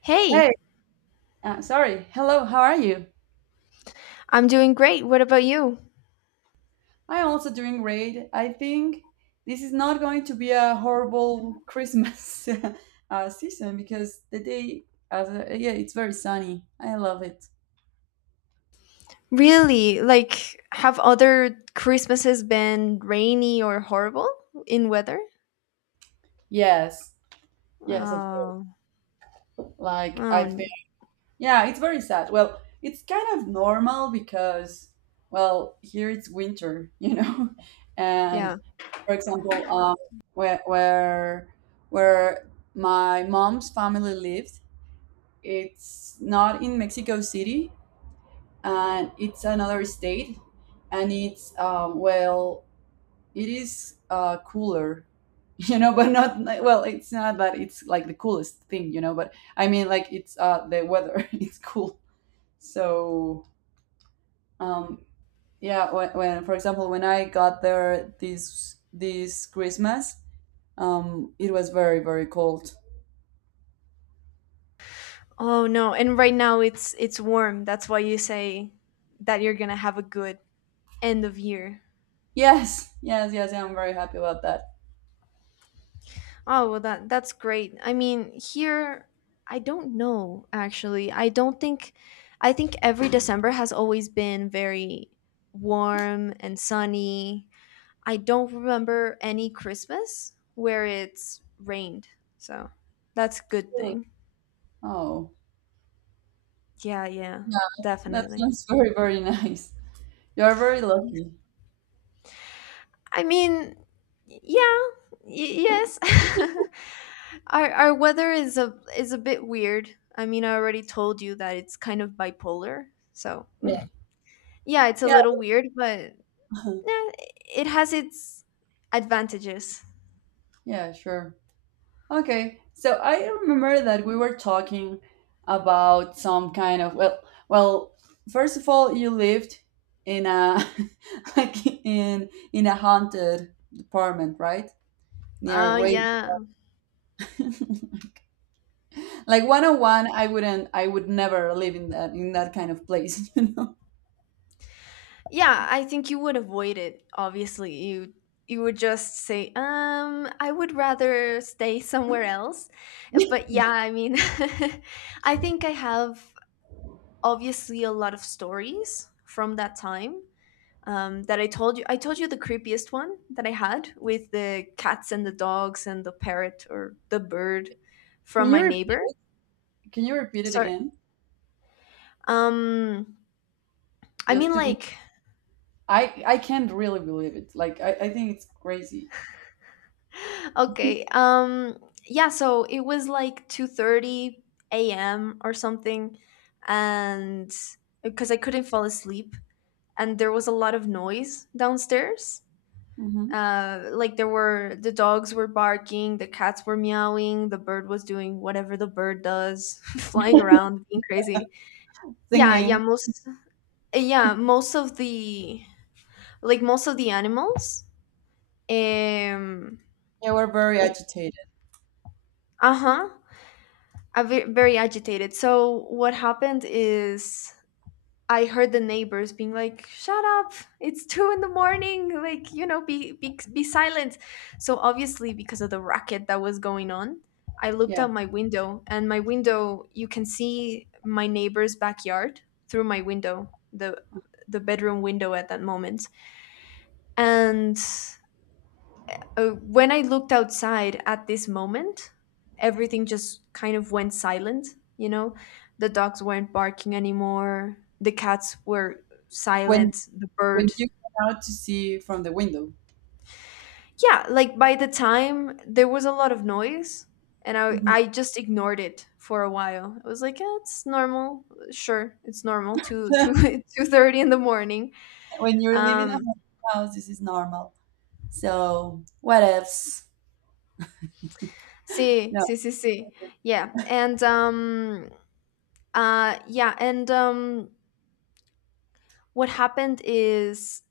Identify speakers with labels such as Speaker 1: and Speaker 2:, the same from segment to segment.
Speaker 1: Hey,
Speaker 2: Hey, sorry. Hello, how are you?
Speaker 1: I'm doing great. What about you?
Speaker 2: I'm also doing great. I think this is not going to be a horrible Christmas season because the day, as a, yeah, it's very sunny. I love it.
Speaker 1: Really? Like, have other Christmases been rainy or horrible in weather?
Speaker 2: Yes, yes, of course.
Speaker 1: Oh,
Speaker 2: Like,
Speaker 1: oh,
Speaker 2: I think, yeah, it's very sad. Well, it's kind of normal because, well, here it's winter, you know?
Speaker 1: yeah.
Speaker 2: And for example, where, where, where my mom's family lived. It's not in Mexico City, and it's another state, and it's well, it is cooler, you know, but not like- well. It's not that it's like the coolest thing, you know, but I mean, like it's the weather. It's cool. So um, yeah, when for example, when I got there this Christmas, it was very cold.
Speaker 1: Oh no. And right now it's warm. That's why you say that you're gonna have a good end of year.
Speaker 2: Yes, yes, yes. I'm very happy about that.
Speaker 1: Oh well, that's great. I mean, here I don't know actually. I don't think. I think every December has always been very warm and sunny. I don't remember any Christmas where it's rained. So that's a good
Speaker 2: Really?
Speaker 1: thing.
Speaker 2: Oh.
Speaker 1: Yeah, yeah,
Speaker 2: Yeah, that
Speaker 1: definitely.
Speaker 2: sounds very, very nice. You are very lucky.
Speaker 1: I mean, yeah, yes. Our weather is a bit weird. I mean, I already told you that it's kind of bipolar. So,
Speaker 2: Yeah.
Speaker 1: yeah, it's a
Speaker 2: Yeah.
Speaker 1: little weird, but eh, it has its advantages.
Speaker 2: Yeah, sure. Okay. So I remember that we were talking about some kind of well, first of all, you lived in a like in a haunted apartment, right? Near a
Speaker 1: Oh,
Speaker 2: grave.
Speaker 1: yeah.
Speaker 2: Like one on one, I would never live in that kind of place, you know.
Speaker 1: Yeah, I think you would avoid it, obviously. You would just say, I would rather stay somewhere else. But yeah, I mean, I think I have obviously a lot of stories from that time, that I told you the creepiest one that I had with the cats and the dogs and the parrot or the bird
Speaker 2: Can
Speaker 1: from my
Speaker 2: you repeat,
Speaker 1: neighbor.
Speaker 2: can you repeat it
Speaker 1: Sorry.
Speaker 2: again?
Speaker 1: um I
Speaker 2: Just
Speaker 1: mean,
Speaker 2: to be
Speaker 1: like,
Speaker 2: I can't really believe it. Like I think it's crazy.
Speaker 1: okay. Yeah, so it was like 2:30 a.m. or something, and because I couldn't fall asleep, and there was a lot of noise downstairs.
Speaker 2: Hmm.
Speaker 1: Like the dogs were barking, the cats were meowing, the bird was doing whatever the bird does, flying around, being crazy. Yeah, yeah.
Speaker 2: Singing.
Speaker 1: Most yeah, most of the like most of the animals, um
Speaker 2: Yeah, we're very agitated.
Speaker 1: uh-huh, very agitated. So what happened is, I heard the neighbors being like, "Shut up! It's 2 in the morning! Like, you know, be silent." So obviously, because of the racket that was going on, I looked
Speaker 2: Yeah.
Speaker 1: out my window, and my window, you can see my neighbor's backyard through my window, the bedroom window at that moment, and when I looked outside at this moment, everything just kind of went silent. You know, the dogs weren't barking anymore, the cats were
Speaker 2: When
Speaker 1: silent, the
Speaker 2: when
Speaker 1: bird.
Speaker 2: you come out to see from the window.
Speaker 1: Yeah, like, by the time there was a lot of noise, and I,
Speaker 2: Hmm.
Speaker 1: I just ignored it for a while. I was like, yeah, it's normal. Sure, it's normal. 2:30 in the morning.
Speaker 2: When you're living in
Speaker 1: Um,
Speaker 2: a house, this is normal. So what ifs?
Speaker 1: See,
Speaker 2: No.
Speaker 1: see, see, see. Yeah, and yeah, and what happened is,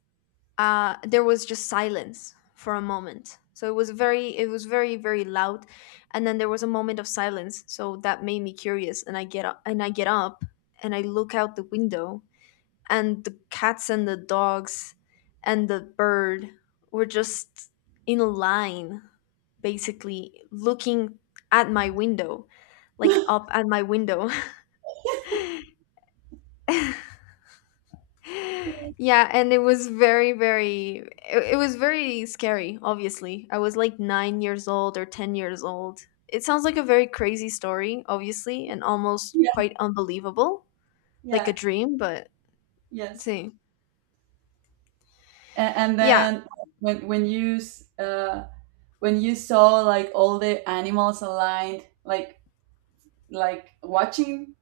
Speaker 1: there was just silence for a moment, so it was very, very loud, and then there was a moment of silence, so that made me curious, and I get up and I look out the window, and the cats and the dogs and the bird were just in a line, basically looking at my window, like, up at my window. Yeah, and it was very, very, it was very scary, obviously. I was like 9 years old or 10 years old. It sounds like a very crazy story, obviously, and almost
Speaker 2: Yeah.
Speaker 1: quite unbelievable, like a
Speaker 2: Yeah.
Speaker 1: dream. But
Speaker 2: Yes.
Speaker 1: see,
Speaker 2: And
Speaker 1: yeah.
Speaker 2: then when you when you saw like all the animals aligned, like watching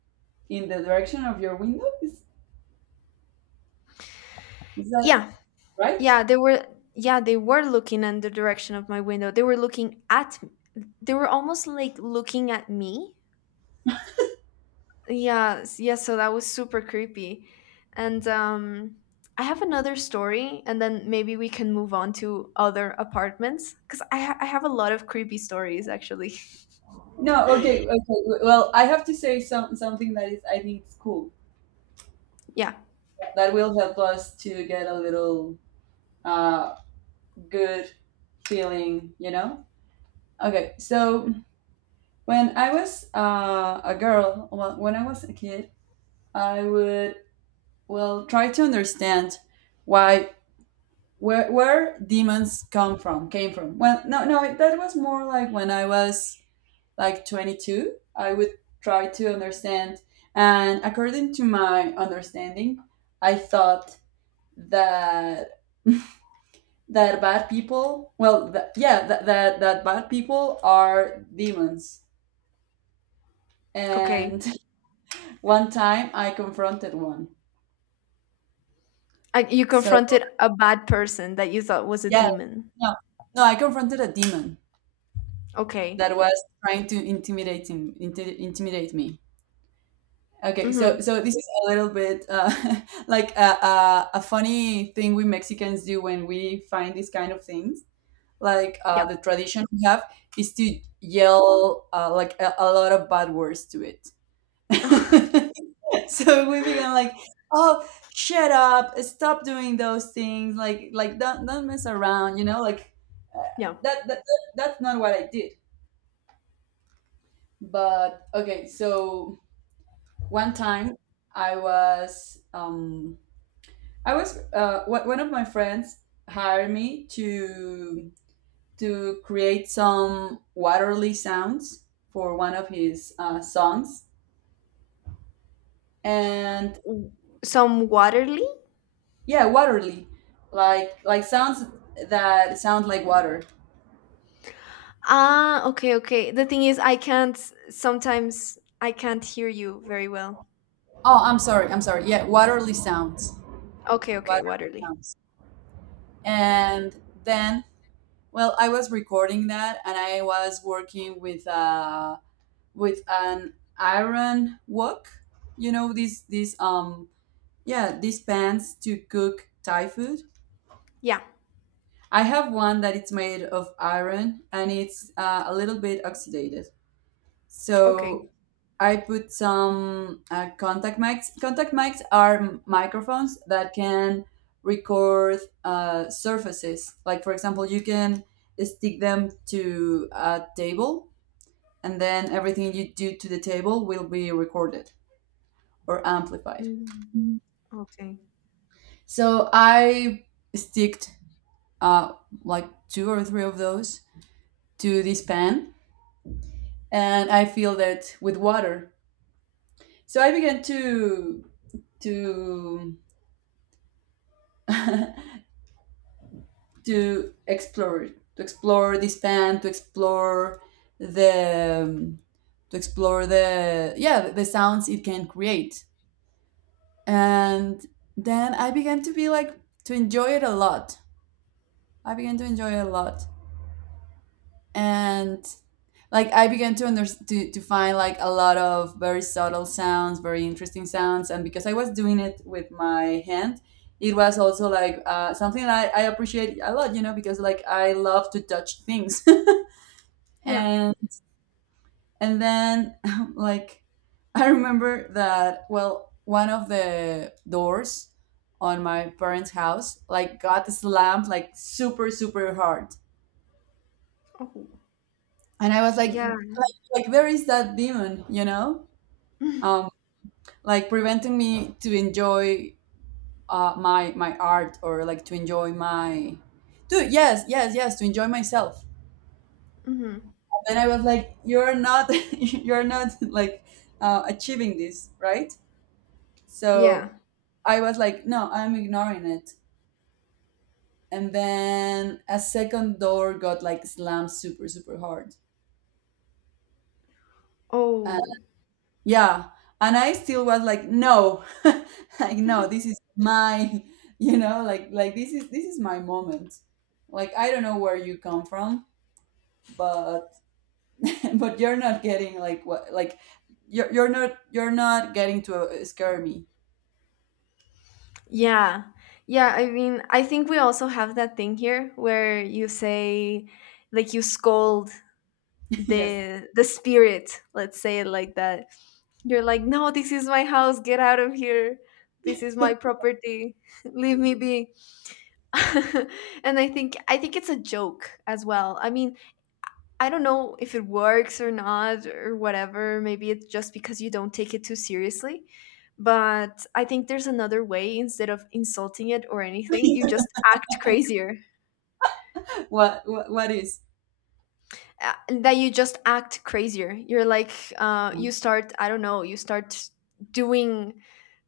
Speaker 2: in the direction of your window, is that
Speaker 1: yeah
Speaker 2: right?
Speaker 1: yeah they were yeah they were looking in the direction of my window. They were looking at, they were almost like looking at me. Yes, yeah. So that was super creepy. And I have another story, and then maybe we can move on to other apartments, cuz I have a lot of creepy stories, actually.
Speaker 2: No, okay, okay. Well, I have to say something that is I think it's cool
Speaker 1: Yeah,
Speaker 2: that will help us to get a little uh good feeling, you know. Okay, so when I was a girl, well, when I was a kid, I would well try to understand why where demons come from came from. Well, no, no, that was more like when I was like 22. I would try to understand, and according to my understanding, I thought that that bad people, yeah, that that bad people are demons,
Speaker 1: okay.
Speaker 2: and one time I confronted one.
Speaker 1: You
Speaker 2: So
Speaker 1: confronted a bad person that you thought was a
Speaker 2: yeah,
Speaker 1: demon.
Speaker 2: no, no I confronted a demon
Speaker 1: Okay.
Speaker 2: that was trying to intimidate me. Okay, so
Speaker 1: Mhm.
Speaker 2: so this is a little bit like a funny thing we Mexicans do when we find these kind of things. Like
Speaker 1: Yeah.
Speaker 2: the tradition we have is to yell like a lot of bad words to it. So we began like, "Oh, shut up! Stop doing those things! Like don't mess around!" You know, like uh,
Speaker 1: Yeah.
Speaker 2: that's not what I did. But okay, so one time I was. Um, I was one of my friends hired me to create some Waterly sounds for one of his songs, and
Speaker 1: W- Some Waterly?
Speaker 2: yeah, Waterly, like sounds that sound like water.
Speaker 1: Ah, okay, okay. The thing is, I can't sometimes I can't hear you very well.
Speaker 2: Oh, I'm sorry, I'm sorry. Yeah,
Speaker 1: Okay, okay,
Speaker 2: Waterly
Speaker 1: Waterly.
Speaker 2: sounds, and then well, I was recording that, and I was working with an iron wok. You know these yeah, these pans to cook Thai food.
Speaker 1: Yeah.
Speaker 2: I have one that it's made of iron, and it's a little bit oxidated. So
Speaker 1: Okay.
Speaker 2: I put some contact mics. Contact mics are microphones that can record surfaces. Like, for example, you can stick them to a table, and then everything you do to the table will be recorded or amplified.
Speaker 1: Mm. Okay.
Speaker 2: So I sticked uh, like two or three of those to this pan, and I filled it with water. So I began to to explore it, to explore this pan, the um, to explore the yeah the sounds it can create, and then I began to be like to enjoy it a lot. I began to enjoy it a lot, and like I began to to find like a lot of very subtle sounds, very interesting sounds, and because I was doing it with my hand, it was also like something that I appreciate a lot, you know, because like I love to touch things,
Speaker 1: Yeah.
Speaker 2: and and then like I remember that well, one of the doors on my parents' house like got slammed like super hard,
Speaker 1: Oh.
Speaker 2: and I was
Speaker 1: Yeah.
Speaker 2: like where is that demon? You know, um, like preventing me to enjoy my my art or like to enjoy to yes, yes, yes, to enjoy myself.
Speaker 1: Hmm.
Speaker 2: And I was like, you're not, you're not like achieving this, right? So
Speaker 1: Yeah.
Speaker 2: I was like, no, I'm ignoring it. And then a second door got like slammed super, super hard.
Speaker 1: Oh.
Speaker 2: Yeah. And I still was like, no, like no, this is my, you know, like this is my moment. Like I don't know where you come from, but but you're not getting like what like you're not getting to scare me.
Speaker 1: Yeah. Yeah, I mean, I think we also have that thing here where you say, like, you scold
Speaker 2: Yes.
Speaker 1: the spirit, let's say it like that. You're like, "No, this is my house. Get out of here. This is my property. Leave me be." And I think it's a joke as well. I mean, I don't know if it works or not or whatever. Maybe it's just because you don't take it too seriously. But I think there's another way. Instead of insulting it or anything, you just act crazier.
Speaker 2: What is?
Speaker 1: That you just act crazier. You're like, you start, I don't know, you start doing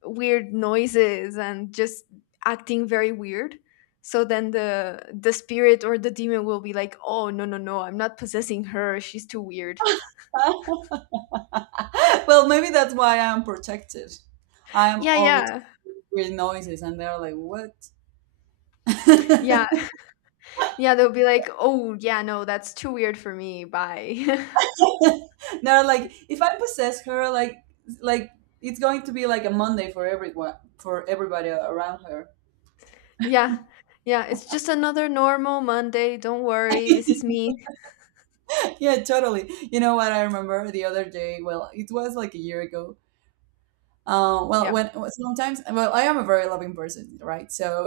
Speaker 1: weird noises and just acting very weird. So then the spirit or the demon will be like, oh, no, no, no, I'm not possessing her. She's too weird.
Speaker 2: Well, maybe that's why I'm protected. I'm
Speaker 1: Yeah,
Speaker 2: all the
Speaker 1: yeah,
Speaker 2: time with noises, and they're like, what?
Speaker 1: yeah. Yeah, they'll be like, "Oh, yeah, no, that's too weird for me. Bye."
Speaker 2: No, like if I possess her, like it's going to be like a Monday for everyone, for everybody around her.
Speaker 1: Yeah. Yeah, it's just another normal Monday. Don't worry. This is me.
Speaker 2: Yeah, totally. You know what I remember the other day? Well, it was like a year ago. Well,
Speaker 1: Yeah.
Speaker 2: when sometimes, well, I am a very loving person, right? So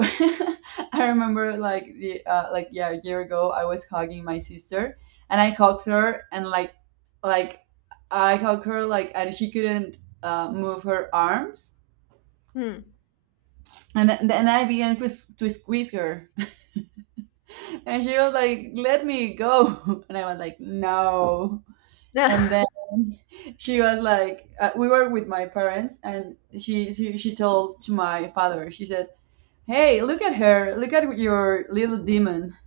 Speaker 2: I remember like the like yeah, a year ago, I was hugging my sister, and I hugged her, and like I hugged her like, and she couldn't move her arms.
Speaker 1: Hmm.
Speaker 2: And then I began to squeeze her, and she was like, "Let me go," and I was like, "No."
Speaker 1: Yeah.
Speaker 2: And then she was like, "We were with my parents, and she told to my father. She said, "Hey, look at her! Look at your little demon."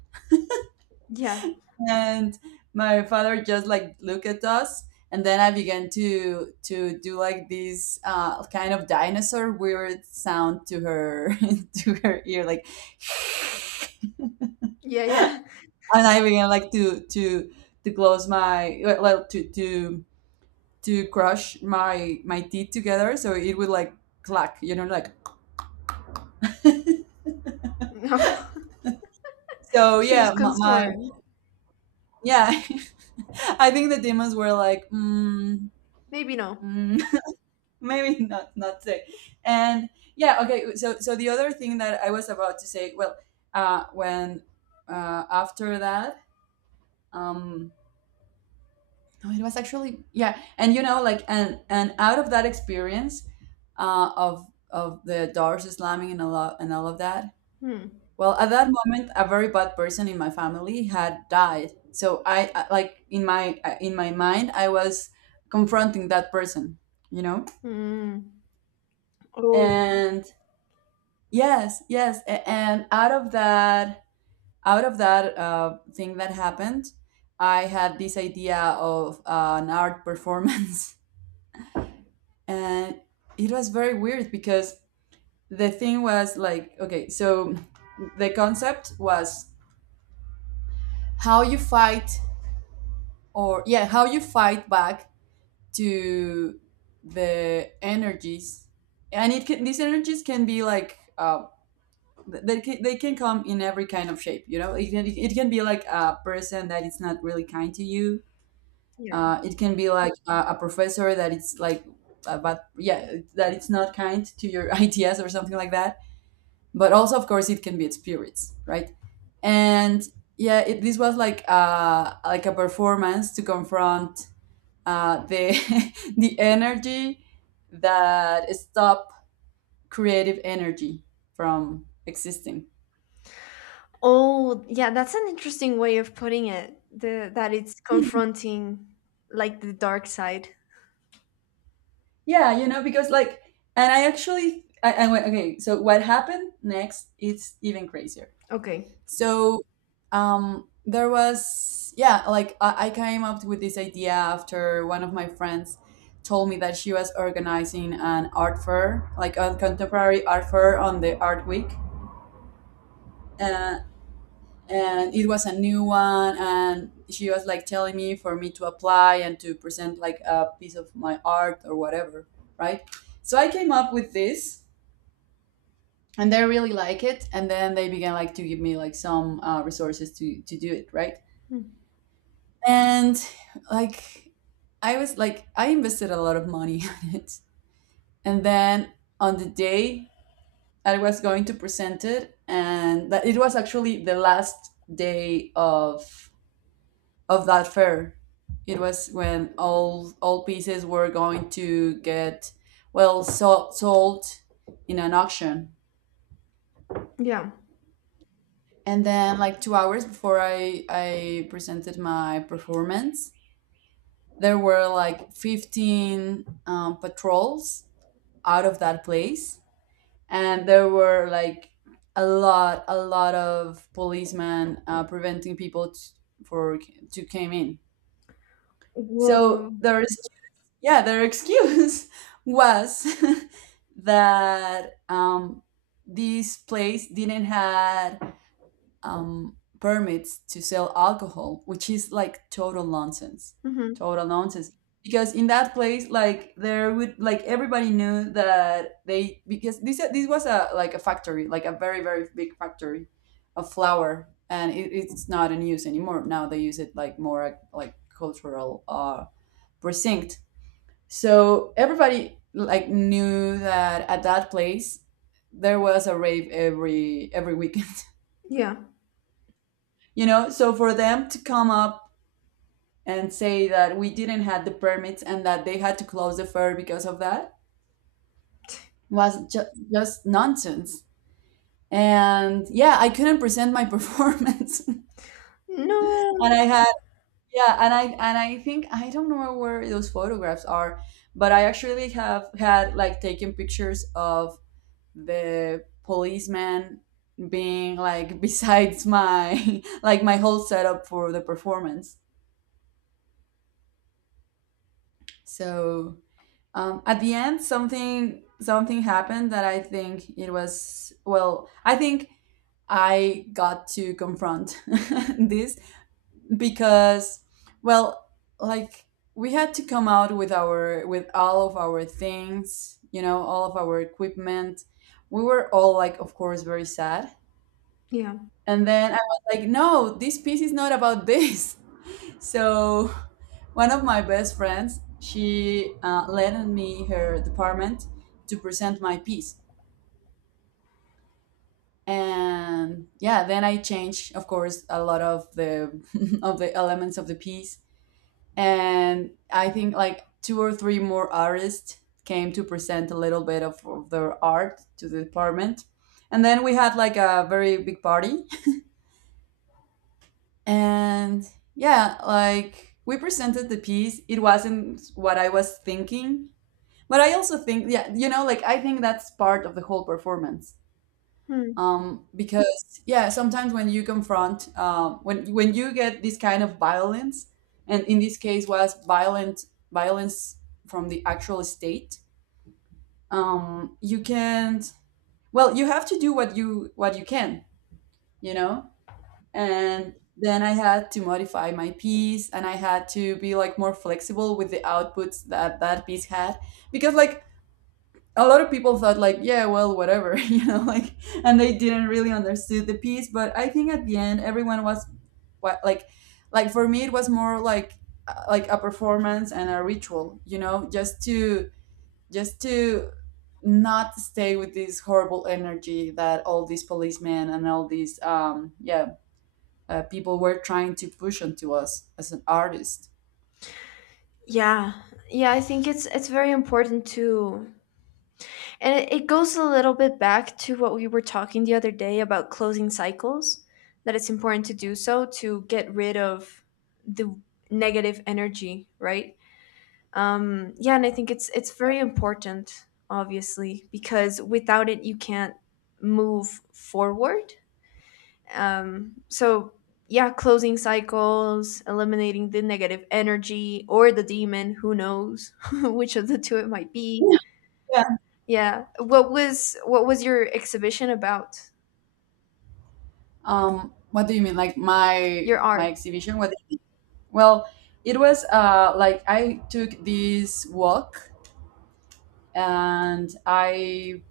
Speaker 1: Yeah.
Speaker 2: And my father just like looked at us, and then I began to do like this kind of dinosaur weird sound to her to her ear, like.
Speaker 1: Yeah, yeah.
Speaker 2: I'm not even gonna like to close my to crush my my teeth together, so it would like clack, you know, like
Speaker 1: No.
Speaker 2: so.
Speaker 1: She was
Speaker 2: Yeah, my
Speaker 1: concerned.
Speaker 2: yeah, I think the demons were like, mm,
Speaker 1: Maybe no.
Speaker 2: mm, maybe not today, and yeah, okay. So so the other thing that I was about to say, well, when after that, um, no it was actually yeah, and you know like and out of that experience of the doors slamming and a lot and all of that.
Speaker 1: Hmm.
Speaker 2: Well, at that moment a very bad person in my family had died, so like in my mind I was confronting that person, you know,
Speaker 1: Hmm. Oh,
Speaker 2: and yes yes and out of that, out of that thing that happened, I had this idea of an art performance. And it was very weird because the thing was like okay so the concept was how you fight or yeah how you fight back to the energies, and it can these energies can be like they can come in every kind of shape, you know, it can be like a person that is not really kind to you,
Speaker 1: yeah.
Speaker 2: it can be like a professor that it's like but yeah that it's not kind to your ideas or something like that, but also of course it can be spirits, right? And yeah this was like a performance to confront the the energy that stop creative energy from existing.
Speaker 1: Oh, yeah, that's an interesting way of putting it. The that it's confronting, like, the dark side.
Speaker 2: Yeah, you know, because like and I actually I went okay so what happened next is even crazier.
Speaker 1: Okay.
Speaker 2: So there was, yeah, like I came up with this idea after one of my friends told me that she was organizing an art fair, like a contemporary art fair on the Art Week. Uh, and it was a new one, and she was like telling me for me to apply and to present like a piece of my art or whatever, right? So I came up with this. And they really like it, and then they began like to give me like some resources to do it, right?
Speaker 1: Hmm.
Speaker 2: And like I was like I invested a lot of money on it. And then on the day I was going to present it and that it was actually the last day of that fair. It was when all pieces were going to get sold in an auction.
Speaker 1: Yeah.
Speaker 2: And then like 2 hours before I presented my performance, there were like 15 patrols out of that place and there were like a lot of policemen preventing people for to came in
Speaker 1: Whoa.
Speaker 2: so there's yeah their excuse was that this place didn't had permits to sell alcohol, which is like total nonsense.
Speaker 1: Mm-hmm.
Speaker 2: Total nonsense. Because in that place, like there would like everybody knew that they because this was a like a factory, like a very big factory of flour, and it's not in use anymore. Now they use it like more like cultural precinct. So everybody like knew that at that place there was a rave every weekend.
Speaker 1: Yeah.
Speaker 2: You know, so for them to come up and say that we didn't have the permits and that they had to close the fair because of that was just nonsense. And yeah, I couldn't present my performance. And
Speaker 1: No.
Speaker 2: I had yeah, and I think I don't know where those photographs are, but I actually have had like taken pictures of the policeman being like besides my like my whole setup for the performance. So at the end something happened that I think it was I think I got to confront this because well like we had to come out with our with all of our things, you know, all of our equipment. We were all like of course very sad,
Speaker 1: Yeah.
Speaker 2: and then I was like, no, this piece is not about this. So, one of my best friends, she lent me her department to present my piece, and yeah, then I changed, of course, a lot of the of the elements of the piece, and I think like two or three more artists came to present a little bit of their art to the department, and then we had like a very big party, and yeah, like we presented the piece. It wasn't what I was thinking. But I also think, yeah, you know, like I think that's part of the whole performance.
Speaker 1: Hmm.
Speaker 2: Because yeah, sometimes when you confront, when you get this kind of violence, and in this case was violent violence from the actual state, you can't. Well, you have to do what you can, you know. And then I had to modify my piece, and I had to be like more flexible with the outputs that that piece had, because like a lot of people thought like, yeah, well, whatever, you know, like, and they didn't really understood the piece, but I think at the end everyone was what like for me it was more like a performance and a ritual, you know, just to just to not stay with this horrible energy that all these policemen and all these yeah people were trying to push onto us as an artist.
Speaker 1: Yeah. Yeah, I think it's very important too, and it goes a little bit back to what we were talking the other day about closing cycles, that it's important to do so to get rid of the negative energy, right? Yeah, and I think it's very important, obviously, because without it you can't move forward. So yeah, closing cycles, eliminating the negative energy or the demon, who knows which of the two it might be.
Speaker 2: Yeah.
Speaker 1: Yeah. What was your exhibition about?
Speaker 2: What do you mean, like my
Speaker 1: Your art.
Speaker 2: exhibition what? Well, it was like I took this walk and I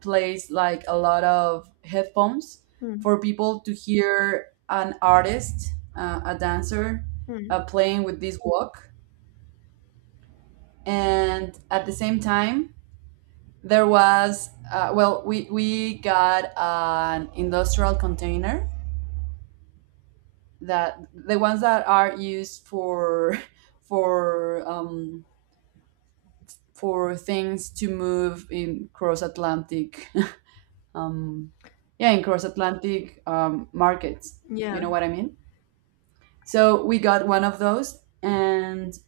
Speaker 2: placed like a lot of headphones
Speaker 1: Hmm.
Speaker 2: for people to hear an artist, a dancer,
Speaker 1: Hmm.
Speaker 2: playing with this walk. And at the same time, there was we got an industrial container that the ones that are used for for um, for things to move in cross Atlantic, um, yeah, in cross Atlantic markets.
Speaker 1: Yeah.
Speaker 2: You know what I mean? So we got one of those, and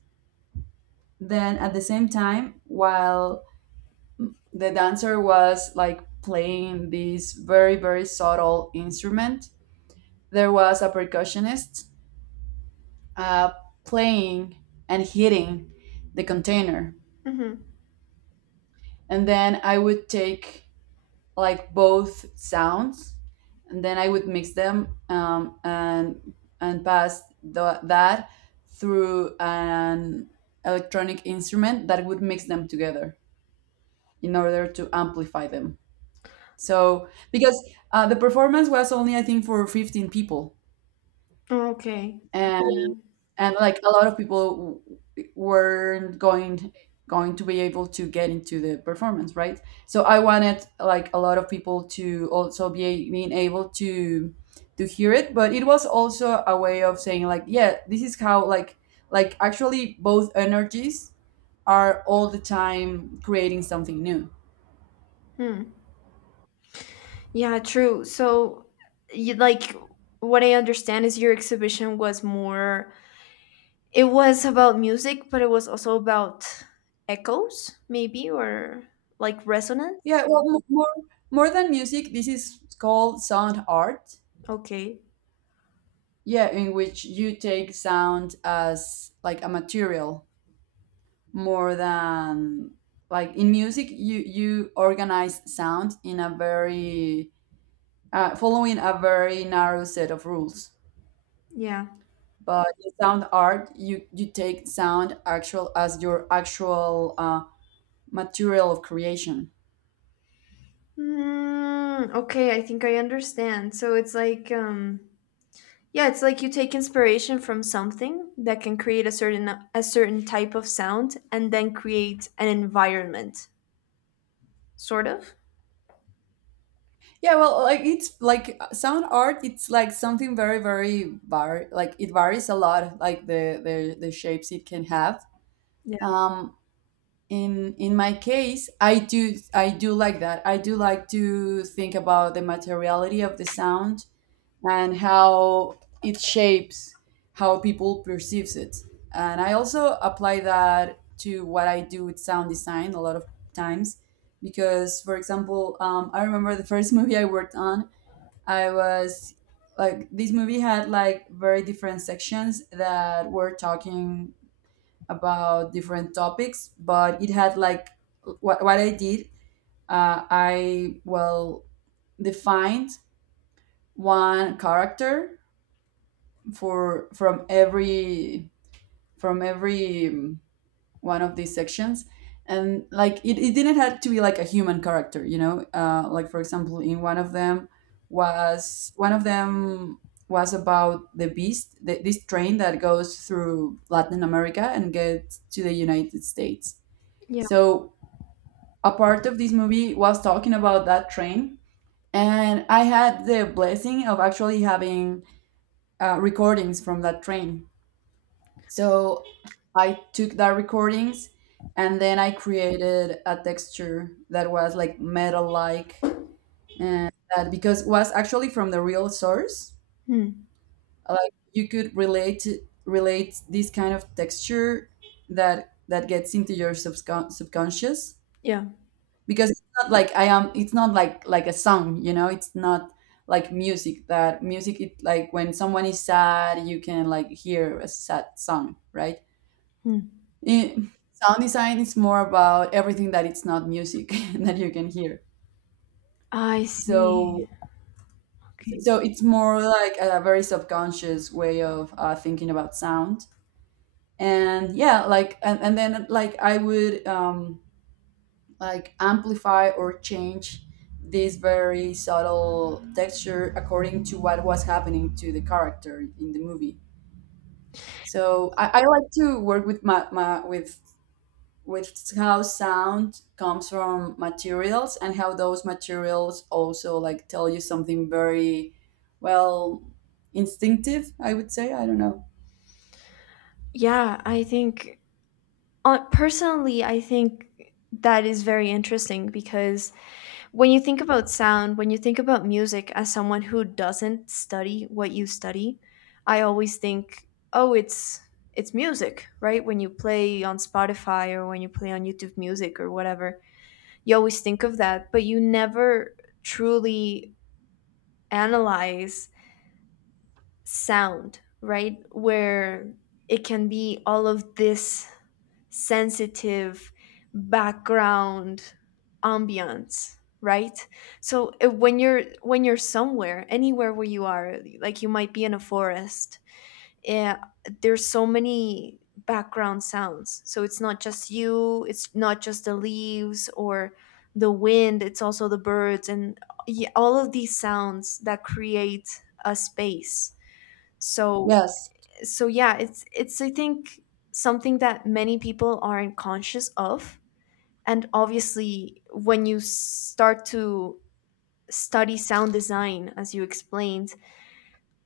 Speaker 2: then at the same time, while the dancer was like playing this very subtle instrument, there was a percussionist uh, playing and hitting the container,
Speaker 1: Mm-hmm.
Speaker 2: and then I would take like both sounds, and then I would mix them and pass that through an electronic instrument that would mix them together in order to amplify them. So because the performance was only I think for 15 people,
Speaker 1: Okay.
Speaker 2: and
Speaker 1: Okay.
Speaker 2: like a lot of people weren't going to be able to get into the performance, right? So I wanted like a lot of people to also be being able to hear it, but it was also a way of saying like, yeah, this is how like actually both energies are all the time creating something new.
Speaker 1: Hmm. Yeah, true. So you like what I understand is, your exhibition was more It was about music, but it was also about echoes, maybe, or like
Speaker 2: Yeah,
Speaker 1: resonance.
Speaker 2: well, more than music, this is called sound art.
Speaker 1: Okay.
Speaker 2: Yeah, in which you take sound as like a material more than like in music you organize sound in a very following a very narrow set of rules,
Speaker 1: Yeah.
Speaker 2: but in sound art you take sound actual as your actual material of creation.
Speaker 1: Mm, okay, I think I understand. So it's like, yeah, it's like you take inspiration from something that can create a certain type of sound and then create an environment, sort of.
Speaker 2: Yeah, well, like it's like sound art it's like something very very var like it varies a lot like the shapes it can have.
Speaker 1: Yeah.
Speaker 2: um in my case, I do like that, I do like to think about the materiality of the sound and how it shapes how people perceives it, and I also apply that to what I do with sound design a lot of times because for example I remember the first movie I worked on. I was Like this movie had like very different sections that were talking about different topics, but it had like what I did. I defined one character for from every from every um, one of these sections, and like it didn't have to be like a human character, you know. Like for example, in one of them was one of them was about the beast, this train that goes through Latin America and gets to the United States,
Speaker 1: Yeah.
Speaker 2: so a part of this movie was talking about that train, and I had the blessing of actually having recordings from that train. So I took that recordings, and then I created a texture that was like metal-like, and that because was actually from the real source,
Speaker 1: Hmm.
Speaker 2: like you could relate this kind of texture that gets into your subconscious
Speaker 1: Yeah.
Speaker 2: because it's not like I am it's not like like a song, you know, it's not like music that music it like when someone is sad you can like hear a sad song, right?
Speaker 1: Hmm.
Speaker 2: it, Sound design is more about everything that it's not music that you can hear.
Speaker 1: I see.
Speaker 2: So
Speaker 1: Okay.
Speaker 2: it's more like a very subconscious way of thinking about sound. And yeah, like and then like I would like amplify or change this very subtle texture according to what was happening to the character in the movie. So I like to work with my, my with how sound comes from materials and how those materials also like tell you something very well instinctive, I would say. I don't know.
Speaker 1: Yeah, I think personally, I think that is very interesting because when you think about sound, when you think about music as someone who doesn't study what you study, I always think, oh, it's music, right? When you play on Spotify or when you play on YouTube Music or whatever, you always think of that, but you never truly analyze sound, right? Where it can be all of this sensitive background ambiance, right? So, when you're somewhere, anywhere where you are, like, you might be in a forest. eh, there's so many background sounds, so it's not just you, it's not just the leaves or the wind, it's also the birds and all of these sounds that create a space. so
Speaker 2: Yes.
Speaker 1: so yeah, it's I think something that many people aren't conscious of. And obviously when you start to study sound design, as you explained,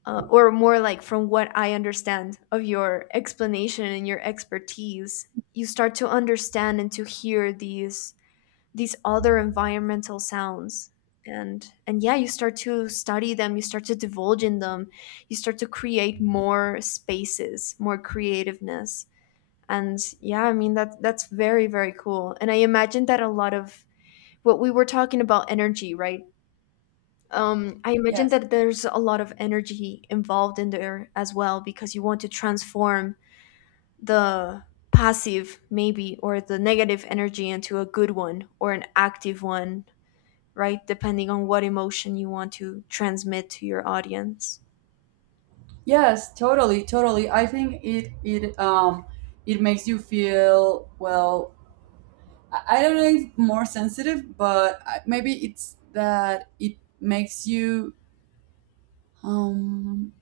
Speaker 1: or more like from what I understand of your explanation and your expertise, you start to understand and to hear these other environmental sounds. And yeah, you start to study them, you start to divulge in them, you start to create more spaces, more creativeness. And yeah, I mean, that's very, very cool. And I imagine that a lot of what we were talking about, energy, right? I imagine
Speaker 2: Yes.
Speaker 1: that there's a lot of energy involved in there as well, because you want to transform the passive, maybe, or the negative energy into a good one or an active one, right? Depending on what emotion you want to transmit to your audience.
Speaker 2: Yes, totally, totally. I think it makes you feel I don't know if more sensitive, but maybe it's that it makes you um,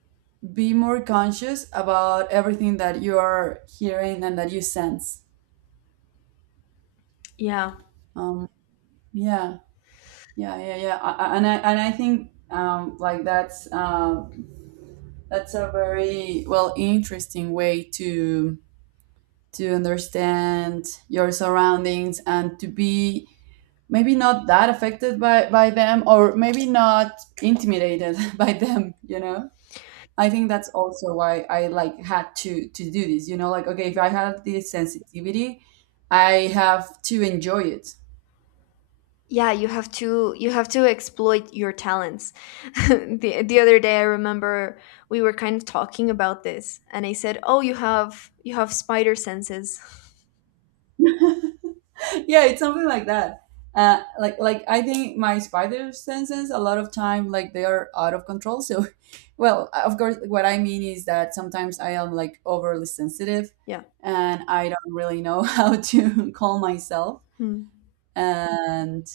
Speaker 2: be more conscious about everything that you are hearing and that you sense.
Speaker 1: Yeah.
Speaker 2: Um, yeah, yeah. And I think like that's a very well interesting way to understand your surroundings and to be maybe not that affected by them or maybe not intimidated by them, you know. I think that's also why I like had to do this, you know, like, okay, if I have this sensitivity, I have to enjoy it.
Speaker 1: Yeah, you have to exploit your talents. The other day I remember we were kind of talking about this, and I said, "Oh, you have spider senses."
Speaker 2: Yeah, it's something like that. Like I think my spider senses a lot of time like they are out of control. So well of course what I mean is that sometimes I am like overly sensitive,
Speaker 1: Yeah.
Speaker 2: and I don't really know how to calm myself.
Speaker 1: Hmm.
Speaker 2: And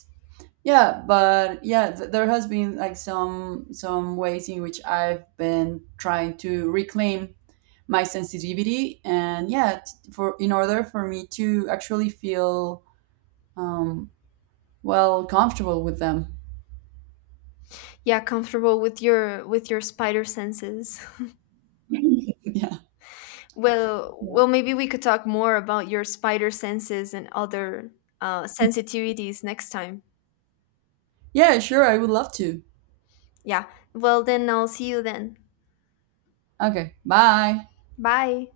Speaker 2: yeah, but yeah, there has been like some ways in which I've been trying to reclaim my sensitivity, and yeah, for in order for me to actually feel um well comfortable with them.
Speaker 1: Yeah, comfortable with your spider senses.
Speaker 2: Yeah.
Speaker 1: Well, maybe we could talk more about your spider senses and other sensitivities next time.
Speaker 2: Yeah, sure, I would love to.
Speaker 1: Yeah. Well, then I'll see you then.
Speaker 2: Okay, bye.
Speaker 1: Bye.